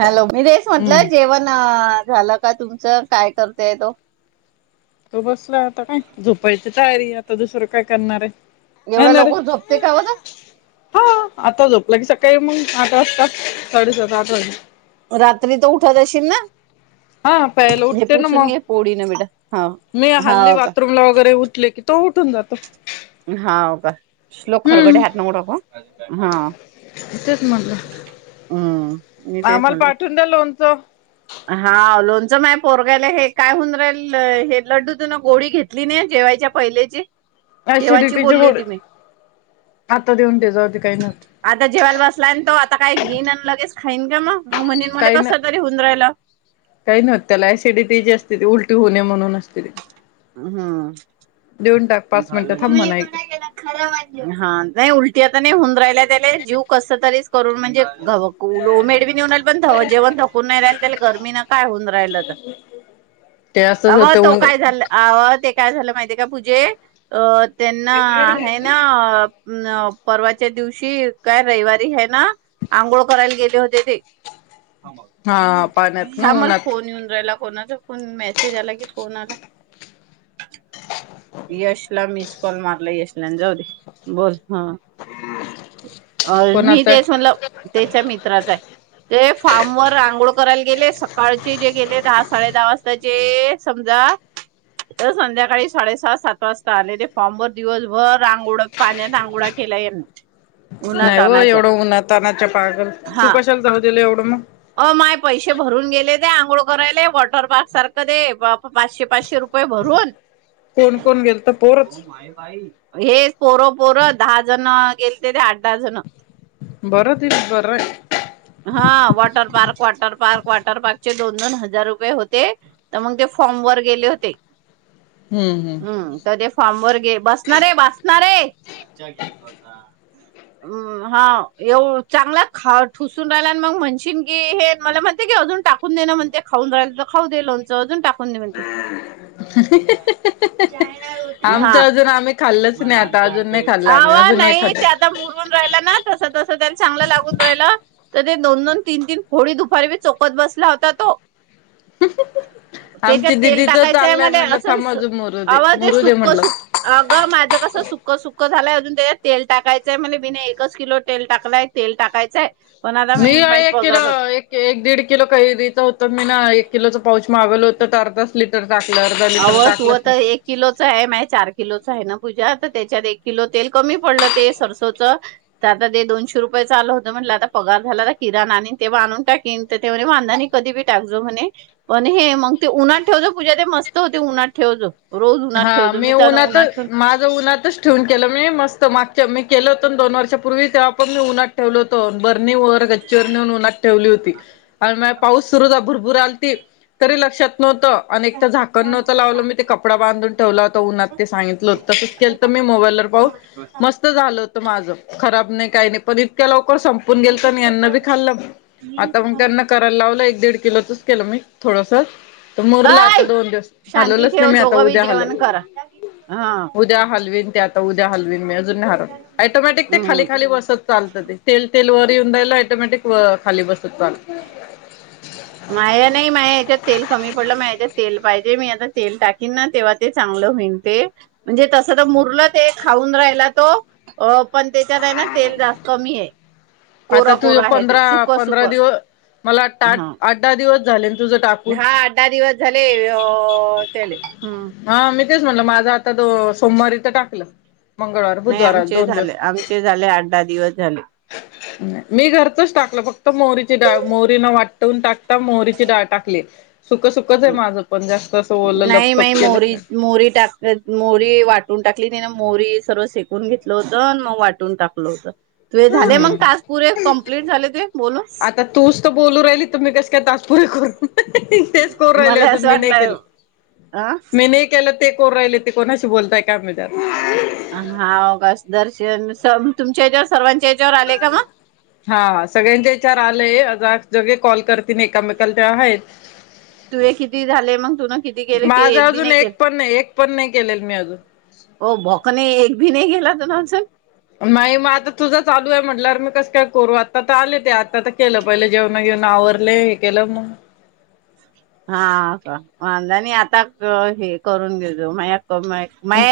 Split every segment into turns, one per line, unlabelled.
Hello मी तेच
हम्म
म्हटलं जेवण झालं का तुमचं. काय करतेय तो.
तो बसला आता काय. झोपायची तयारी आता दुसरं काय करणार आहे. नाही
एवढ्या
ना रे
लवकर झोपते का बझ.
हा आता झोपला. की सकाळी मग आठ वाजतात साडेसात आठ वाज
रात्री तर उठत असशील ना.?
हा प्यायला
हे
उठते ना
पुसून
मग
घे पोळी ना बेटा हा.
मी हल्ली
हाव का
बाथरूम ला वगैरे उठले की तो उठून जातो.
हाव का लोक खरगडे
हम्म.
हात लावू नको हा.
तेच म्हटलं
हम् मी तेच
आम्हाला
म्हणल.
पाठवून द्या लोणचं
हा लोणचं मा पोरगायला हे. काय होऊन राहिल. हे लड्डू तून गोळी घेतली नाही. ठेवायच्या पहिल्याची खेवाची
ऍसिडिटीचे
बोलली
गोळे
होती मी.
आता देऊन दे जाऊदे काही नव्हतं
आता जेवायला बसला तो आ आता काही घेऊन. आणि लगेच खाईन का. मग-मग म्हणेन मला
काही न
कस तरी होऊन राहिलं.
काही नव्हत त्याला ऍसिडिटी जी असते ती. उलटी होणे म्हणून असते ती.
हम्.
देऊन टाक पाच मिनिटं थांब
नाही
म्हणा एक
उलटी आता. नाही होऊन राहिलात. जीव कस तरी करून म्हणजे. मेडवीे पण जेवण थकून नाही राहिले. गर्मीन. काय होऊन राहिल तर.
ते असंच
अव
होतं
तो
ऊन
काय झाल आव. काय झालं माहितीय का पूजे. अ त्यांना आहे ना. अ परवाच्या दिवशी काय रविवारी हे ना आंघोळ करायला गेले होते ते.
हा पाण्यात ना
थांब मला
उन्हात
फोन येऊन राहिला. कोणाचा फोनचा मेसेज आला कि फोन आला. यश ला मिस कॉल मारला यशला जाऊ दे बोल ह. अ मी
कोणाचा
तेच म्हणलं. त्याच्या मित्राचा आहे. ते फार्म वर रांगोळ करायला गेले. सकाळचे जे गेले दहा साडे दहा वाजताचे. समजा संध्याकाळी साडेसहा-सात. वाजता ते फॉर्म वर दिवसभर अंघोळ पाण्यात आंघोळा केला यांनी. उन्हात
नाही ओ.
तानाच्या
एवढं उन्हा तानाच्या पागल.
हा
तू कशाला जाऊ दिलं एवढं मग.
अ माय पैसे भरून गेले ते आंघोळ करायले वॉटर पार्क सारखं दे पाचशे-पाचशे रुपये भरून.
कोण-कोण गेलत पोरच.
हेच पोरं-पोरं दहा जण गेलते ते आठ दहा जण.
बर तेचं बर हाय.
हा water park water park. Water पार्कचे. दोन-दोन हजार रुपये होते. तर मग ते फॉर्म वर गेले होते. हम्म तर ते फॉम वर गे बसणारे-बसणारे. मज्जा घेत बसा. हम्म हा येव चांगला ख ठुसून राहिला आणि मग म्हणशीन. की हे मला म्हणते की. अजून टाकून दे ना. म्हणते खाऊ राल तर खाऊ दे लोणचं अजून टाकून दे म्हणते.
आमचं
हा
अजून आम्ही खाल्लंच नाही आता अजून नाही खाल्लं आम्ही
मला
अजून
नाही ते
खाल्लं
आता मुरून राहिलं ना तस तस त्यांनी चांगलं लागून राहिलं तर ते दोन दोन तीन तीन फोडी दुपारी बी चोकत बसला होता तो त्याच्यात
आमची
तेल
दिदीच
टाकायचंय
चाललंय
म्हण
म्हटलं थांब
असं
अजून मुरू दे
अगं ते
मुरू दे
सुक
म्हटलं
सु अगं माझं कसं सु सुक सुक्ख झालंय अजून त्याच्यात तेल टाकायचंय म्हणजे बिने एकच किलो तेल टाकलाय तेल टाकायचंय पण आता
मी
माही
आहे एकि
पगार
एक एक दीड किलो काही दिता होत मी ना एक किलोच पाऊच मागवल होत तर अर्धास लिटर टाकलं अर्धा लिटर
अवं तू
टाकलंच नाही
तर एक किलोच आहे माझ चार किलोच आहे ना पूजा त्याच्यात एक किलो तेल कमी पडलं ते सरसोच तर आता ते दोनशे रुपयाेच आलं होत म्हणलं आता पगार झाल किरणा आणिण तेव्हा आणून टाकीन कधीही टाक मग ते उन्हात ठेवजो पूजा ते मस्त होते उन्हात ठेव जाो रोज उन्हात
हा
ठेवजो
मी
तर उन्हात
उन्हातच माझं उन्हातच ठेवून केलं म्हण मस्त माग मी केलं होतं दोन वर्षापूर्वी तेव पण मी उन्हात ठेवल होतो ंबरणी वर गच्चीवर नेऊन उन्हात ठेवली होती आणि म पाऊस सुरू होता भूरभूर आलती तरी लक्षात नव्हतं आणिने झाकण नव्हतं लावलं मी ते कप बधून ठेवला हो उन्हात ते सांगितल हो तसच केलं तर मी मोबाईलर पाहून मस्त झालं होत माझं खराब नाही काही नाही पण इतक्या लोक संपून गेल तर यांना बी खाल्ल आता मग त्यांना करायला लावलं एक दीड किलोचच केलं मी थोडस तर मोरला आता
अय
दोन दिवस
शांती
हलवलंच
ठेव
नाही मी आता
दोघं बी
उद्या हलव
जेवण करा हा
उद्या हलवीन त्यात उद्या हल अज टोमॅटिक
हम्म
खाली खाली बसत चालत तेल तेल ऑटोमॅटिक खाली बसत जातंय
माया नाही माया ह्याच्यात तेल कमी पडलं माझ्याच्यात तेल माहिती मी आता तेल टाकन ना तेव्हा ते चांगलं होईल ते म्हणजे तस ते मुरलं खऊ राला तो पण त्याच्यात ना तेल जास्त कमी आहे
आता
कोरं
तू
कोरं आहे ते
पंधरा
सुक सुक
पंधरा दिवस मला
हा
आठ दहा दिवस झाले तुझं टाकून.
हा अठ दहा दिवस झाले त्याले हम्म
हा मी तेच म्हणल माझा आता त सोमवारी तर टाकलं मंगळवार
नाही
बुधवार
आमचे
दोन
झाले
दिवस.
आमचे झाले आठ दहा दिवस झाले
मी घरतोच टाकलं फक्त मोहरी ची डाळ मोहरी न वाटवून टाक ता मोहरीची डाळ टाकली सुकं सुकंच आहे माझं पण जास्त असं ओलं
नाही माई
लपतप केलंच
मोहरी
नाही.
वाटुन टाकली टाकली तिने मोहरी सर्व शेकून घेतलं होतं मग वाटून टाकलं होतं तुझे झाले मग टास्क पुरे कंप्लीट झाले तुझे बोलून
आता तूच तर बोलू राहिली तुम्ही कस काय त पुरे कर तेच कोर राहिले
मला
अजून
असं
मी नाही केले
वाटलं अ
मी नाही केलं ते कोर राहिले ते कोणाशी बोलताय का आमदार
हागस दर्शन स तुमच्याच्यावर सर्वांच
हा सगळ्यांचा विचार आलेय जग कॉल करते तिकामेकाल ते आहेत
तुझे किती झाले मग तुन किती केले की
माझा
बी
अजून
नाही
एक
केलं
पण नाही एक पण नाही केलेल मी अजून
एक बोखने एक पण नाही केला तुने
नाही मग आता आ आले ते आता तर केलं पहिले जेवण घेऊन आवरले हे केलं मग
हा का वांजणी आता हे करून घेतो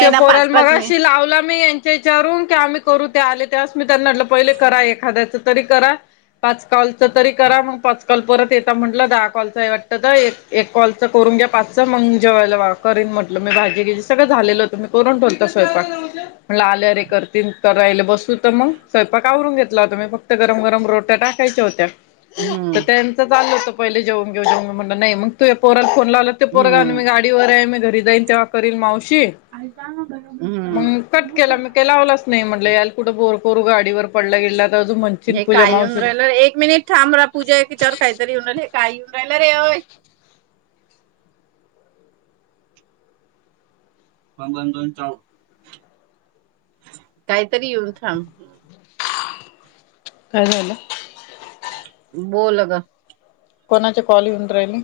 ते पोरल मगाशी लावला मी विचारून की आम्ही करू ते आले तेवस मी त्यांनाटलं पहिले करा एखाद्याच तरी करा पाच कॉलच तरी करा मग पाच काल परत येता म्हटलं दहा कॉलच आहे वाटत तर एक एक कॉलच करून घ्या पाच मग जेवायला करन म्हटलं मी भाजी झाले होत मी करून ठोलत स्वयंपाक आले अरे करतील तर राले बसू तर मग स्वयंपाक कावरून घेतला होता मी फक्त गरम गरम रोटी टाकायच्या होत्या तर
हम्म
त्यांच चाललं होतं पहिले जेऊून घेऊ जे म्हण नाही मग तू पोर कोण लावलं ते पोरगा
हम्म
मी गाडीवरर आहे मी घरी जाईन तेव्हा करीलल मावशी
हम्म.
मग कट केला मग का लावलाच नाही म्हटलं याल कुठं पोरगं गाडीवर पडलं गेलं
पण हे काय येऊन राहिल एक मिनिट थांब रा पूजािच्यावर काहीतरी येऊन हे काय येऊन कॅमेरा आहे होय. द काहीतरी येऊन सांग
काय झालं.
बोल ग
कोणाचे कॉल एऊन राहिली.